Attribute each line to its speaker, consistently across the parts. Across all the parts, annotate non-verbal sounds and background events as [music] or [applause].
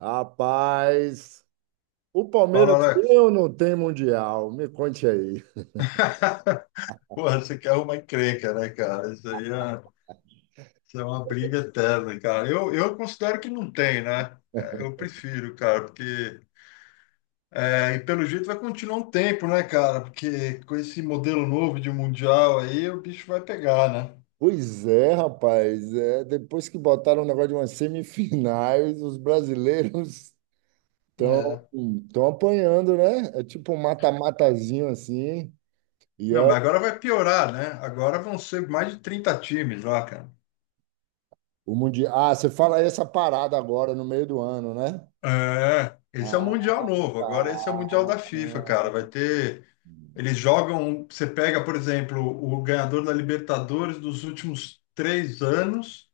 Speaker 1: Rapaz, o Palmeiras
Speaker 2: Fala,
Speaker 1: tem
Speaker 2: Alex.
Speaker 1: ou não tem Mundial? Me conte aí.
Speaker 2: [laughs] Porra, você quer uma encrenca, né, cara? Isso é uma briga eterna, cara. Eu considero que não tem, né? Eu prefiro, cara, porque. E pelo jeito vai continuar um tempo, né, cara? Porque com esse modelo novo de mundial aí, o bicho vai pegar, né?
Speaker 1: Pois é, rapaz. É, depois que botaram o negócio de umas semifinais, os brasileiros estão
Speaker 2: É.
Speaker 1: estão apanhando, né? É tipo um mata-matazinho assim. E
Speaker 2: Não,
Speaker 1: é
Speaker 2: mas agora vai piorar, né? Agora vão ser mais de 30 times lá, cara.
Speaker 1: o Mundial. Ah, você fala essa parada agora, no meio do ano, né?
Speaker 2: É, esse é o
Speaker 1: Ah,
Speaker 2: Mundial novo.
Speaker 1: tá.
Speaker 2: Agora esse é o Mundial da FIFA, cara. Vai ter. Eles jogam. Você pega, por exemplo, o ganhador da Libertadores dos últimos três anos.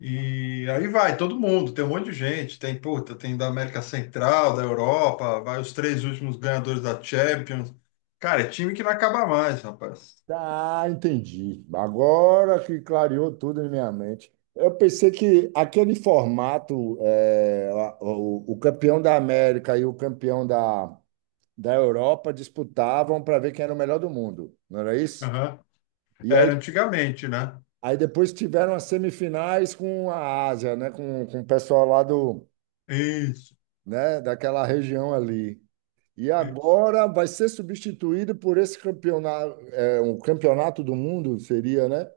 Speaker 2: E aí vai todo mundo, tem um monte de gente, tem, puta, tem da América Central, da Europa, vai os três últimos ganhadores da Champions. Cara, é time que não acaba mais, rapaz.
Speaker 1: Ah, entendi. Agora que clareou tudo em minha mente. Eu pensei que aquele formato, o campeão da América e o campeão da, Europa disputavam para ver quem era o melhor do mundo, não era isso?
Speaker 2: Aham.
Speaker 1: E aí,
Speaker 2: Era antigamente, né?
Speaker 1: depois tiveram as semifinais com a Ásia, né? Com, o pessoal lá do,
Speaker 2: Isso.
Speaker 1: né? Daquela região ali. E
Speaker 2: Isso.
Speaker 1: agora vai ser substituído por esse campeonato, um campeonato do mundo, seria, né?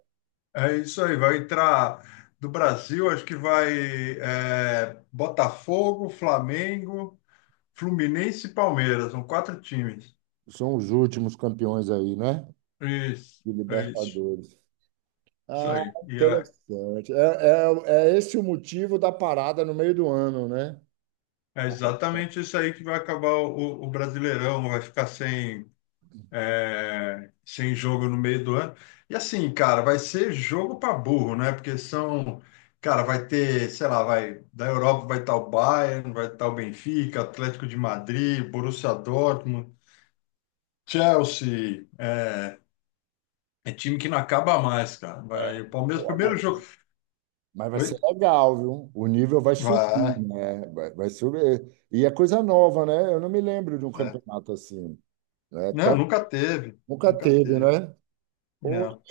Speaker 2: É isso aí, vai entrar do Brasil, Acho que vai Botafogo, Flamengo, Fluminense e Palmeiras, são quatro times.
Speaker 1: São os últimos campeões aí, né?
Speaker 2: Isso,
Speaker 1: De
Speaker 2: é isso,
Speaker 1: Libertadores.
Speaker 2: isso
Speaker 1: Ah,
Speaker 2: aí.
Speaker 1: interessante. É esse o motivo da parada no meio do ano, né?
Speaker 2: É exatamente isso aí que vai acabar o Brasileirão, vai ficar sem sem jogo no meio do ano. E assim, cara, vai ser jogo para burro, né? Porque são, cara, vai ter, sei lá, vai da Europa vai estar o Bayern, vai estar o Benfica, Atlético de Madrid, Borussia Dortmund, Chelsea, é time que não acaba mais, cara.
Speaker 1: É.
Speaker 2: Vai, o Palmeiras
Speaker 1: Pô,
Speaker 2: primeiro
Speaker 1: mas
Speaker 2: jogo.
Speaker 1: vai
Speaker 2: Oi?
Speaker 1: ser legal, viu? O nível vai subir,
Speaker 2: Vai.
Speaker 1: né? Vai subir. E é coisa nova, né? Eu não me lembro de um
Speaker 2: É.
Speaker 1: campeonato assim. Né? Então,
Speaker 2: Não, nunca teve,
Speaker 1: nunca
Speaker 2: nunca
Speaker 1: teve,
Speaker 2: teve.
Speaker 1: né? Poxa,
Speaker 2: Não.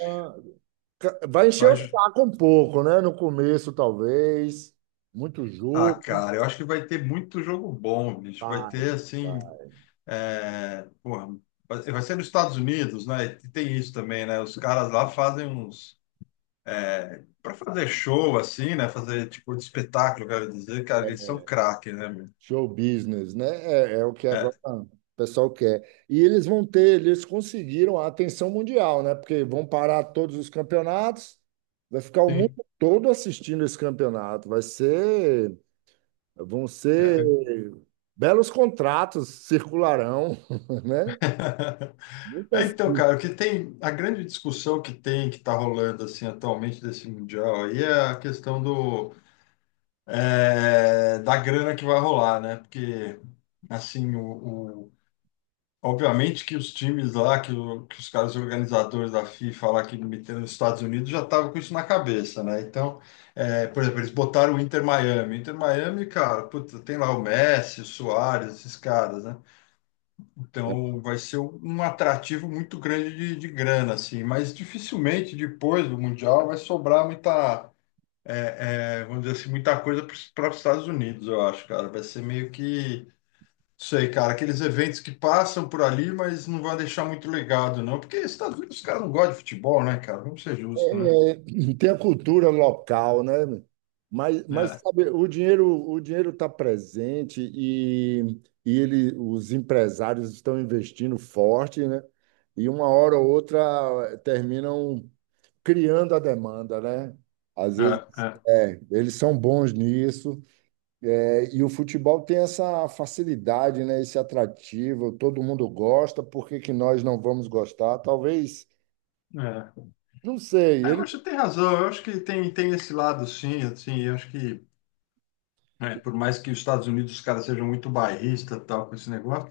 Speaker 1: vai encher o
Speaker 2: Vai,
Speaker 1: saco um pouco, né? No começo, talvez. Muito
Speaker 2: ah,
Speaker 1: jogo.
Speaker 2: cara, eu acho que vai ter muito jogo bom, bicho. Vai
Speaker 1: Vai.
Speaker 2: ter assim.
Speaker 1: Vai.
Speaker 2: É, porra, vai ser nos Estados Unidos, né? E tem isso também, né? Os caras lá fazem uns. É, para fazer show, assim, né? Fazer tipo de espetáculo, quero dizer, cara, eles são
Speaker 1: É.
Speaker 2: craque, né, meu?
Speaker 1: Show business, né? É o que
Speaker 2: É,
Speaker 1: agora o pessoal quer. E eles conseguiram a atenção mundial, né? Porque vão parar todos os campeonatos, vai ficar o mundo
Speaker 2: sim.
Speaker 1: todo assistindo esse campeonato. Vão ser
Speaker 2: É.
Speaker 1: belos contratos circularão, [laughs] né?
Speaker 2: [laughs] É,
Speaker 1: Muitas.
Speaker 2: então, cara, o que tem. A grande discussão que tem, que tá rolando, assim, atualmente desse Mundial aí é a questão do. Da grana que vai rolar, né? Porque, assim, obviamente que os times lá, que os caras organizadores da FIFA lá que meteram nos Estados Unidos já estavam com isso na cabeça, né? Então, por exemplo, eles botaram o Inter Miami. Inter Miami, cara, puta, tem lá o Messi, o Suárez, esses caras, né? Então vai ser um atrativo muito grande de grana, assim, mas dificilmente depois do Mundial vai sobrar muita, vamos dizer assim, muita coisa para os Estados Unidos, eu acho, cara. Vai ser meio que sei, cara, aqueles eventos que passam por ali, mas não vai deixar muito legado, não. Porque Estados Unidos, os caras não gostam de futebol, né, cara? Vamos ser justos, né?
Speaker 1: É, tem a cultura local, né? Mas,
Speaker 2: É,
Speaker 1: sabe, o dinheiro está presente e, ele, os empresários estão investindo forte, né? E uma hora ou outra terminam criando a demanda, né? Às
Speaker 2: é,
Speaker 1: vezes,
Speaker 2: é,
Speaker 1: eles são bons nisso. É, e o futebol tem essa facilidade, né? Esse atrativo, todo mundo gosta, por que que nós não vamos gostar? Talvez,
Speaker 2: é.
Speaker 1: não sei,
Speaker 2: Ah, eu
Speaker 1: ele
Speaker 2: acho que tem razão, eu acho que tem esse lado, sim, assim, eu acho que, por mais que os Estados Unidos, os caras sejam muito bairristas e tal, com esse negócio,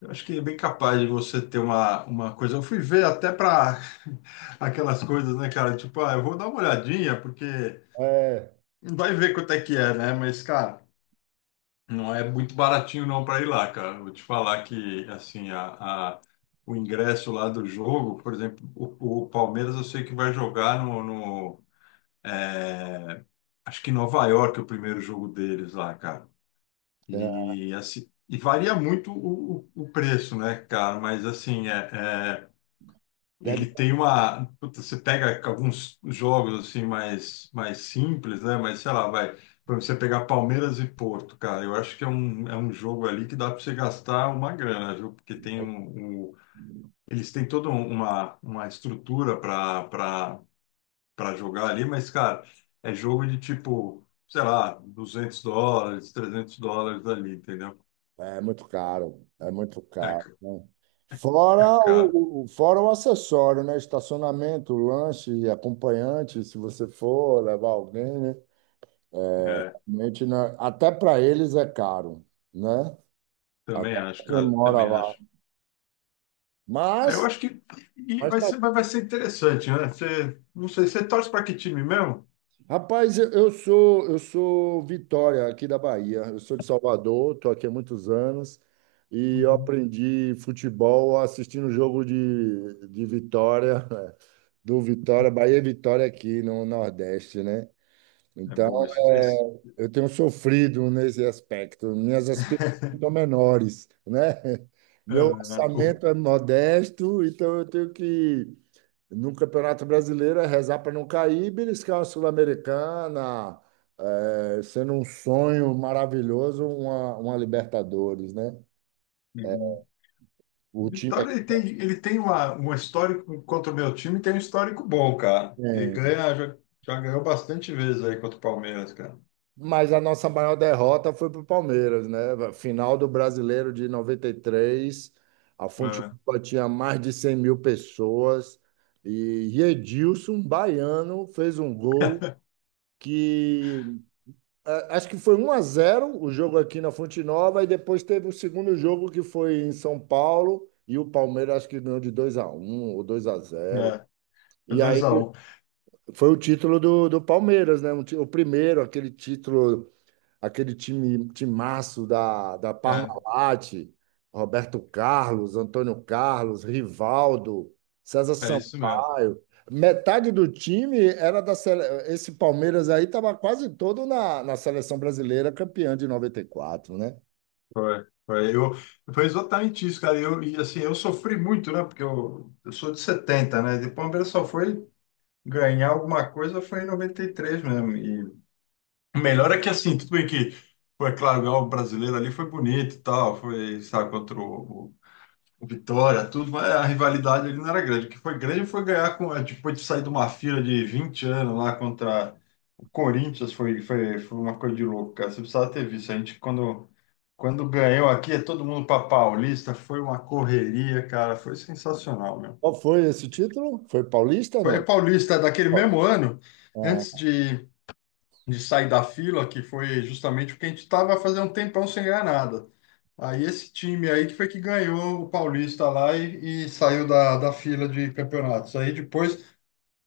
Speaker 2: eu acho que é bem capaz de você ter uma coisa. Eu fui ver até para [laughs] aquelas coisas, né, cara? Tipo, ah, eu vou dar uma olhadinha, porque
Speaker 1: é,
Speaker 2: vai ver quanto é que é, né? Mas, cara. Não é muito baratinho não para ir lá, cara. Vou te falar que assim o ingresso lá do jogo, por exemplo, o Palmeiras eu sei que vai jogar no, acho que em Nova York é o primeiro jogo deles lá, cara.
Speaker 1: é,
Speaker 2: E assim e varia muito o preço, né, cara? Mas assim é,
Speaker 1: deve.
Speaker 2: ele tem uma. Puta, você pega alguns jogos assim mais simples, né? Mas sei lá, vai. Por exemplo, você pegar Palmeiras e Porto, cara, eu acho que é é um jogo ali que dá para você gastar uma grana, viu? Porque tem eles têm toda uma estrutura para para jogar ali, mas, cara, é jogo de tipo, sei lá, US$ 200, US$ 300 ali, entendeu?
Speaker 1: É muito caro, é muito
Speaker 2: É,
Speaker 1: caro,
Speaker 2: ca-
Speaker 1: né?
Speaker 2: é
Speaker 1: Fora
Speaker 2: caro.
Speaker 1: o, o- fora o acessório, né? Estacionamento, lanche, acompanhante, se você for levar alguém, né?
Speaker 2: É,
Speaker 1: Realmente, né? Até para eles é caro, né?
Speaker 2: também
Speaker 1: Até
Speaker 2: acho,
Speaker 1: pra quem
Speaker 2: cara,
Speaker 1: mora
Speaker 2: também
Speaker 1: lá.
Speaker 2: acho. É, eu
Speaker 1: Mas,
Speaker 2: acho que
Speaker 1: mas
Speaker 2: vai
Speaker 1: tá-
Speaker 2: ser, vai ser interessante, né? Você, não sei, você torce para que time mesmo?
Speaker 1: rapaz, eu sou Vitória aqui da Bahia. Eu sou de Salvador, estou aqui há muitos anos e eu
Speaker 2: Uhum.
Speaker 1: aprendi futebol assistindo o jogo de, Vitória. [laughs] Do Vitória, Bahia e Vitória aqui no Nordeste, né?
Speaker 2: É
Speaker 1: Então,
Speaker 2: bom esse,
Speaker 1: é,
Speaker 2: esse...
Speaker 1: eu tenho sofrido nesse aspecto. Minhas aspirações
Speaker 2: [laughs]
Speaker 1: são menores, né? [laughs]
Speaker 2: Ah,
Speaker 1: Meu
Speaker 2: o-
Speaker 1: orçamento é modesto, então eu tenho que, no Campeonato Brasileiro, é rezar para não cair, e beliscar uma Sul-Americana, sendo um sonho maravilhoso, uma, Libertadores, né?
Speaker 2: Uhum. O
Speaker 1: O time
Speaker 2: Vitória
Speaker 1: aqui
Speaker 2: ele tem um histórico contra o meu time, tem um histórico bom, cara. Ele
Speaker 1: é.
Speaker 2: ganha, já, já ganhou bastante vezes aí contra o Palmeiras, cara.
Speaker 1: Mas a nossa maior derrota foi para o Palmeiras, né? Final do Brasileiro de 93, a Fonte
Speaker 2: É,
Speaker 1: Nova tinha mais de 100 mil pessoas e Edilson, baiano, fez um gol que acho que foi 1-0 o jogo aqui na Fonte Nova e depois teve o segundo jogo que foi em São Paulo e o Palmeiras acho que ganhou de 2-1 ou 2-0.
Speaker 2: é, é
Speaker 1: E aí
Speaker 2: 2x1.
Speaker 1: foi o título do, Palmeiras, né? O primeiro, aquele título, aquele time, timaço da,
Speaker 2: É,
Speaker 1: Parmalat, Roberto Carlos, Antônio Carlos, Rivaldo, César
Speaker 2: é isso mesmo.
Speaker 1: Sampaio. Metade do time era da sele... Esse Palmeiras aí estava quase todo na, seleção brasileira, campeã de noventa e quatro, né?
Speaker 2: Foi, foi, eu, foi exatamente isso, cara. Eu, e assim, eu sofri muito, né? Porque eu sou de 70, né? E o Palmeiras só foi ganhar alguma coisa foi em 93 mesmo. E o melhor é que, assim, tudo bem que foi, claro, ganhar o brasileiro ali foi bonito e tal, foi, sabe, contra o Vitória, tudo, mas a rivalidade ali não era grande. O que foi grande foi ganhar com, depois de sair de uma fila de 20 anos lá contra o Corinthians, foi uma coisa de louco, cara. Você precisava ter visto. A gente, quando. Quando ganhou aqui, é todo mundo para Paulista, foi uma correria, cara, foi sensacional, mesmo.
Speaker 1: Qual foi esse título? Foi paulista,
Speaker 2: Foi
Speaker 1: não?
Speaker 2: Paulista daquele
Speaker 1: Ó,
Speaker 2: mesmo ano, antes
Speaker 1: é,
Speaker 2: de sair da fila, que foi justamente porque a gente estava fazendo um tempão sem ganhar nada. Aí esse time aí que foi que ganhou o Paulista lá e saiu da fila de campeonatos. Aí depois,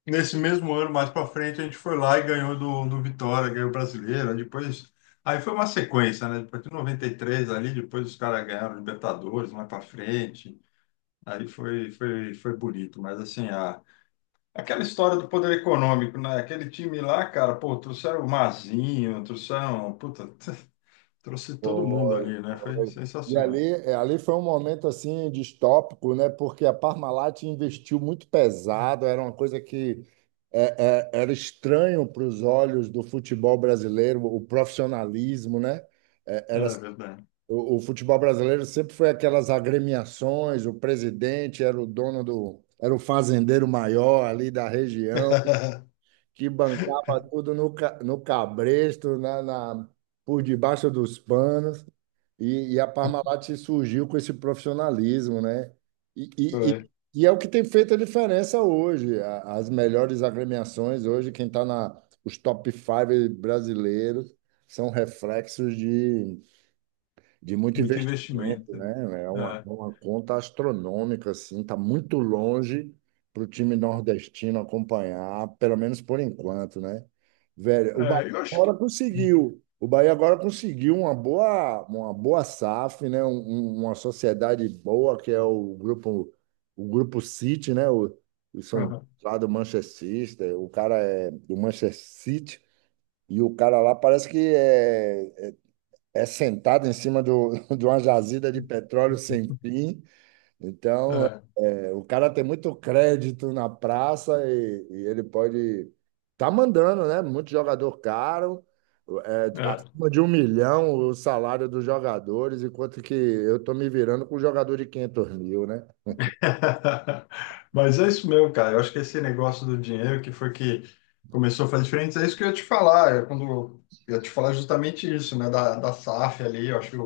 Speaker 2: nesse mesmo ano, mais para frente, a gente foi lá e ganhou do, do Vitória, ganhou o Brasileiro. Aí depois, aí foi uma sequência, né? Depois de 93 ali, depois os caras ganharam Libertadores mais para frente. Aí foi bonito. Mas assim, a, aquela história do poder econômico, né? Aquele time lá, cara, pô, trouxeram o Mazinho, trouxeram, puta, [laughs] trouxe todo mundo ali, né? Foi
Speaker 1: Foi. E ali,
Speaker 2: sensacional.
Speaker 1: ali foi um momento assim distópico, né? Porque a Parmalat investiu muito pesado, era uma coisa que era estranho para os olhos do futebol brasileiro, o profissionalismo, né?
Speaker 2: É
Speaker 1: Era,
Speaker 2: verdade.
Speaker 1: o futebol brasileiro sempre foi aquelas agremiações, o presidente era o dono do, era o fazendeiro maior ali da região
Speaker 2: [laughs]
Speaker 1: que bancava tudo no cabresto, por debaixo dos panos, e, a Parmalat se surgiu com esse profissionalismo, né? E, e-
Speaker 2: Foi.
Speaker 1: e- e é o que tem feito a diferença hoje. As melhores agremiações hoje, quem está na os top five brasileiros são reflexos de muito
Speaker 2: Muito
Speaker 1: investimento,
Speaker 2: investimento.
Speaker 1: né? É uma,
Speaker 2: É,
Speaker 1: é uma conta astronômica, assim, está muito longe para o time nordestino acompanhar, pelo menos por enquanto, né? Velho, o Bahia
Speaker 2: é, eu acho que.
Speaker 1: agora conseguiu. O Bahia agora conseguiu uma boa SAF, né? Uma sociedade boa, que é o grupo City, né? O São
Speaker 2: Uhum.
Speaker 1: lá do Manchester City, o cara é do Manchester City, e o cara lá parece que é sentado em cima do, [laughs] de uma jazida de petróleo sem fim. Então,
Speaker 2: É,
Speaker 1: o cara tem muito crédito na praça e, ele pode tá mandando, né? Muito jogador caro,
Speaker 2: é.
Speaker 1: acima de um milhão o salário dos jogadores, enquanto que eu tô me virando com um jogador de 500 mil, né?
Speaker 2: [laughs] Mas é isso mesmo, cara. Eu acho que esse negócio do dinheiro que foi que começou a fazer diferença, é isso que eu ia te falar. Eu, quando, eu ia te falar justamente isso, né? Da SAF ali, eu acho que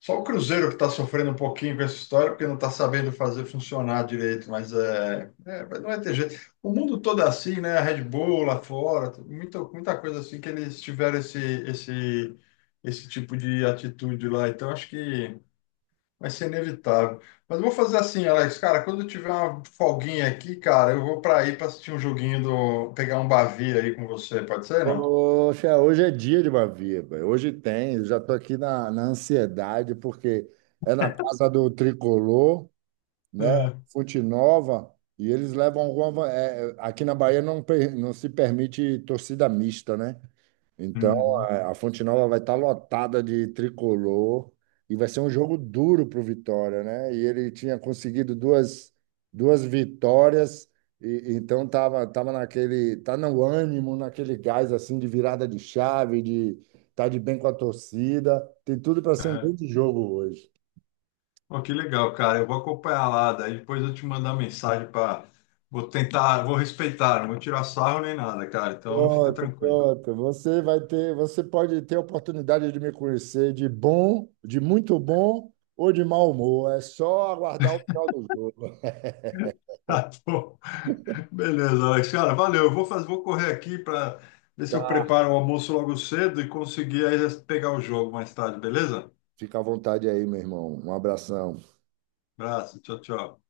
Speaker 2: só o Cruzeiro que está sofrendo um pouquinho com essa história, porque não está sabendo fazer funcionar direito, mas mas não vai ter jeito. O mundo todo é assim, né? A Red Bull lá fora, muita coisa assim que eles tiveram esse tipo de atitude lá. Então, acho que vai ser inevitável. Mas eu vou fazer assim, Alex, cara, quando eu tiver uma folguinha aqui, cara, eu vou para aí para assistir um joguinho do, pegar um bavi aí com você, pode ser, não?
Speaker 1: Poxa, hoje é dia de Bavia, velho. Hoje tem, eu já tô aqui na, ansiedade, porque é na casa do Tricolor, né?
Speaker 2: É,
Speaker 1: Fonte Nova, e eles levam alguma. Aqui na Bahia não, não se permite torcida mista, né? Então
Speaker 2: uhum,
Speaker 1: a, Fonte Nova vai estar lotada de tricolor e vai ser um jogo duro para o Vitória, né? E ele tinha conseguido duas, vitórias. E então tava naquele, tá no ânimo, naquele gás assim de virada de chave, de tá de bem com a torcida, tem tudo para ser um
Speaker 2: é.
Speaker 1: grande jogo hoje.
Speaker 2: Ó, que legal, cara. Eu vou acompanhar lá, daí depois eu te mandar mensagem para. Vou tentar, vou respeitar, não vou tirar sarro nem nada, cara. Então fica
Speaker 1: Pronto,
Speaker 2: tranquilo. [laughs]
Speaker 1: pronto. Você vai ter, você pode ter a oportunidade de me conhecer de bom, de muito bom ou de mau humor. É só aguardar o final do jogo.
Speaker 2: Tá bom. Beleza, Alex. Cara, valeu. Eu vou fazer, vou correr aqui para ver se eu
Speaker 1: Tá.
Speaker 2: preparo o almoço logo cedo e conseguir aí pegar o jogo mais tarde, beleza?
Speaker 1: Fica à vontade aí, meu irmão. Um abração.
Speaker 2: Abraço, tchau, tchau.